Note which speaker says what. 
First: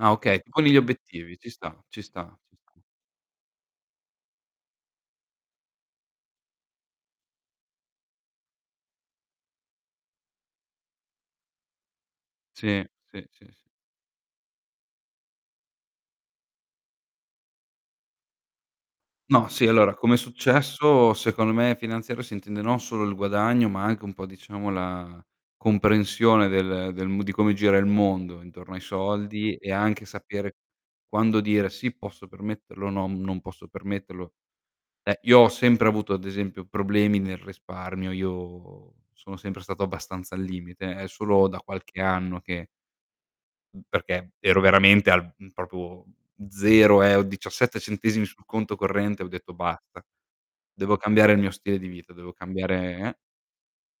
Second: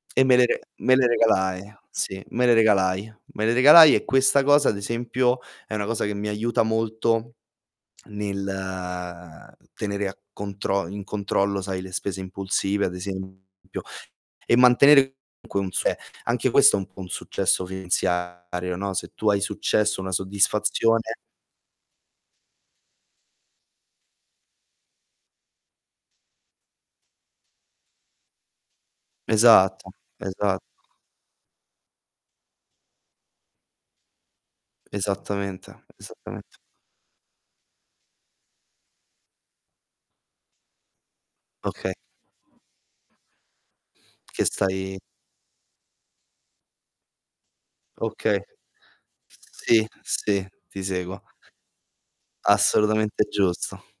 Speaker 1: Ah
Speaker 2: E me
Speaker 1: okay,
Speaker 2: le
Speaker 1: ti
Speaker 2: re
Speaker 1: poni gli
Speaker 2: me le
Speaker 1: obiettivi, ci sta,
Speaker 2: regalai,
Speaker 1: ci
Speaker 2: sì,
Speaker 1: sta,
Speaker 2: me le
Speaker 1: ci sta.
Speaker 2: regalai. Me le regalai e questa cosa, ad esempio, è una cosa che mi aiuta molto nel tenere a contro in controllo, sai, le spese
Speaker 1: Sì,
Speaker 2: impulsive, ad
Speaker 1: sì, sì, s
Speaker 2: esempio, e mantenere comunque un se anche questo è un po' un successo finanziario, no, se tu hai
Speaker 1: No, sì, allora
Speaker 2: successo, una
Speaker 1: come successo,
Speaker 2: soddisfazione
Speaker 1: secondo me finanziario, si intende non solo il guadagno ma anche un po' diciamo la comprensione del del m di come gira il mondo intorno ai soldi e
Speaker 2: Esatto,
Speaker 1: anche sapere
Speaker 2: esa
Speaker 1: quando dire: "Sì, posso permetterlo", "No, non posso permetterlo". Eh, io ho
Speaker 2: Esattamente,
Speaker 1: sempre avuto ad
Speaker 2: esattamente.
Speaker 1: esempio problemi nel risparmio, io sono sempre stato abbastanza al limite. È solo da
Speaker 2: Oka
Speaker 1: qualche anno che Mh, perché
Speaker 2: Che
Speaker 1: ero
Speaker 2: stai
Speaker 1: veramente al mhmm, proprio 0 eh, ho 17 centesimi
Speaker 2: Okay.
Speaker 1: sul conto corrente, ho detto:
Speaker 2: Sì,
Speaker 1: "Basta,
Speaker 2: sì, ti
Speaker 1: devo
Speaker 2: seguo.
Speaker 1: cambiare il mio stile di vita, devo cambiare, eh"
Speaker 2: Assolutamente giusto.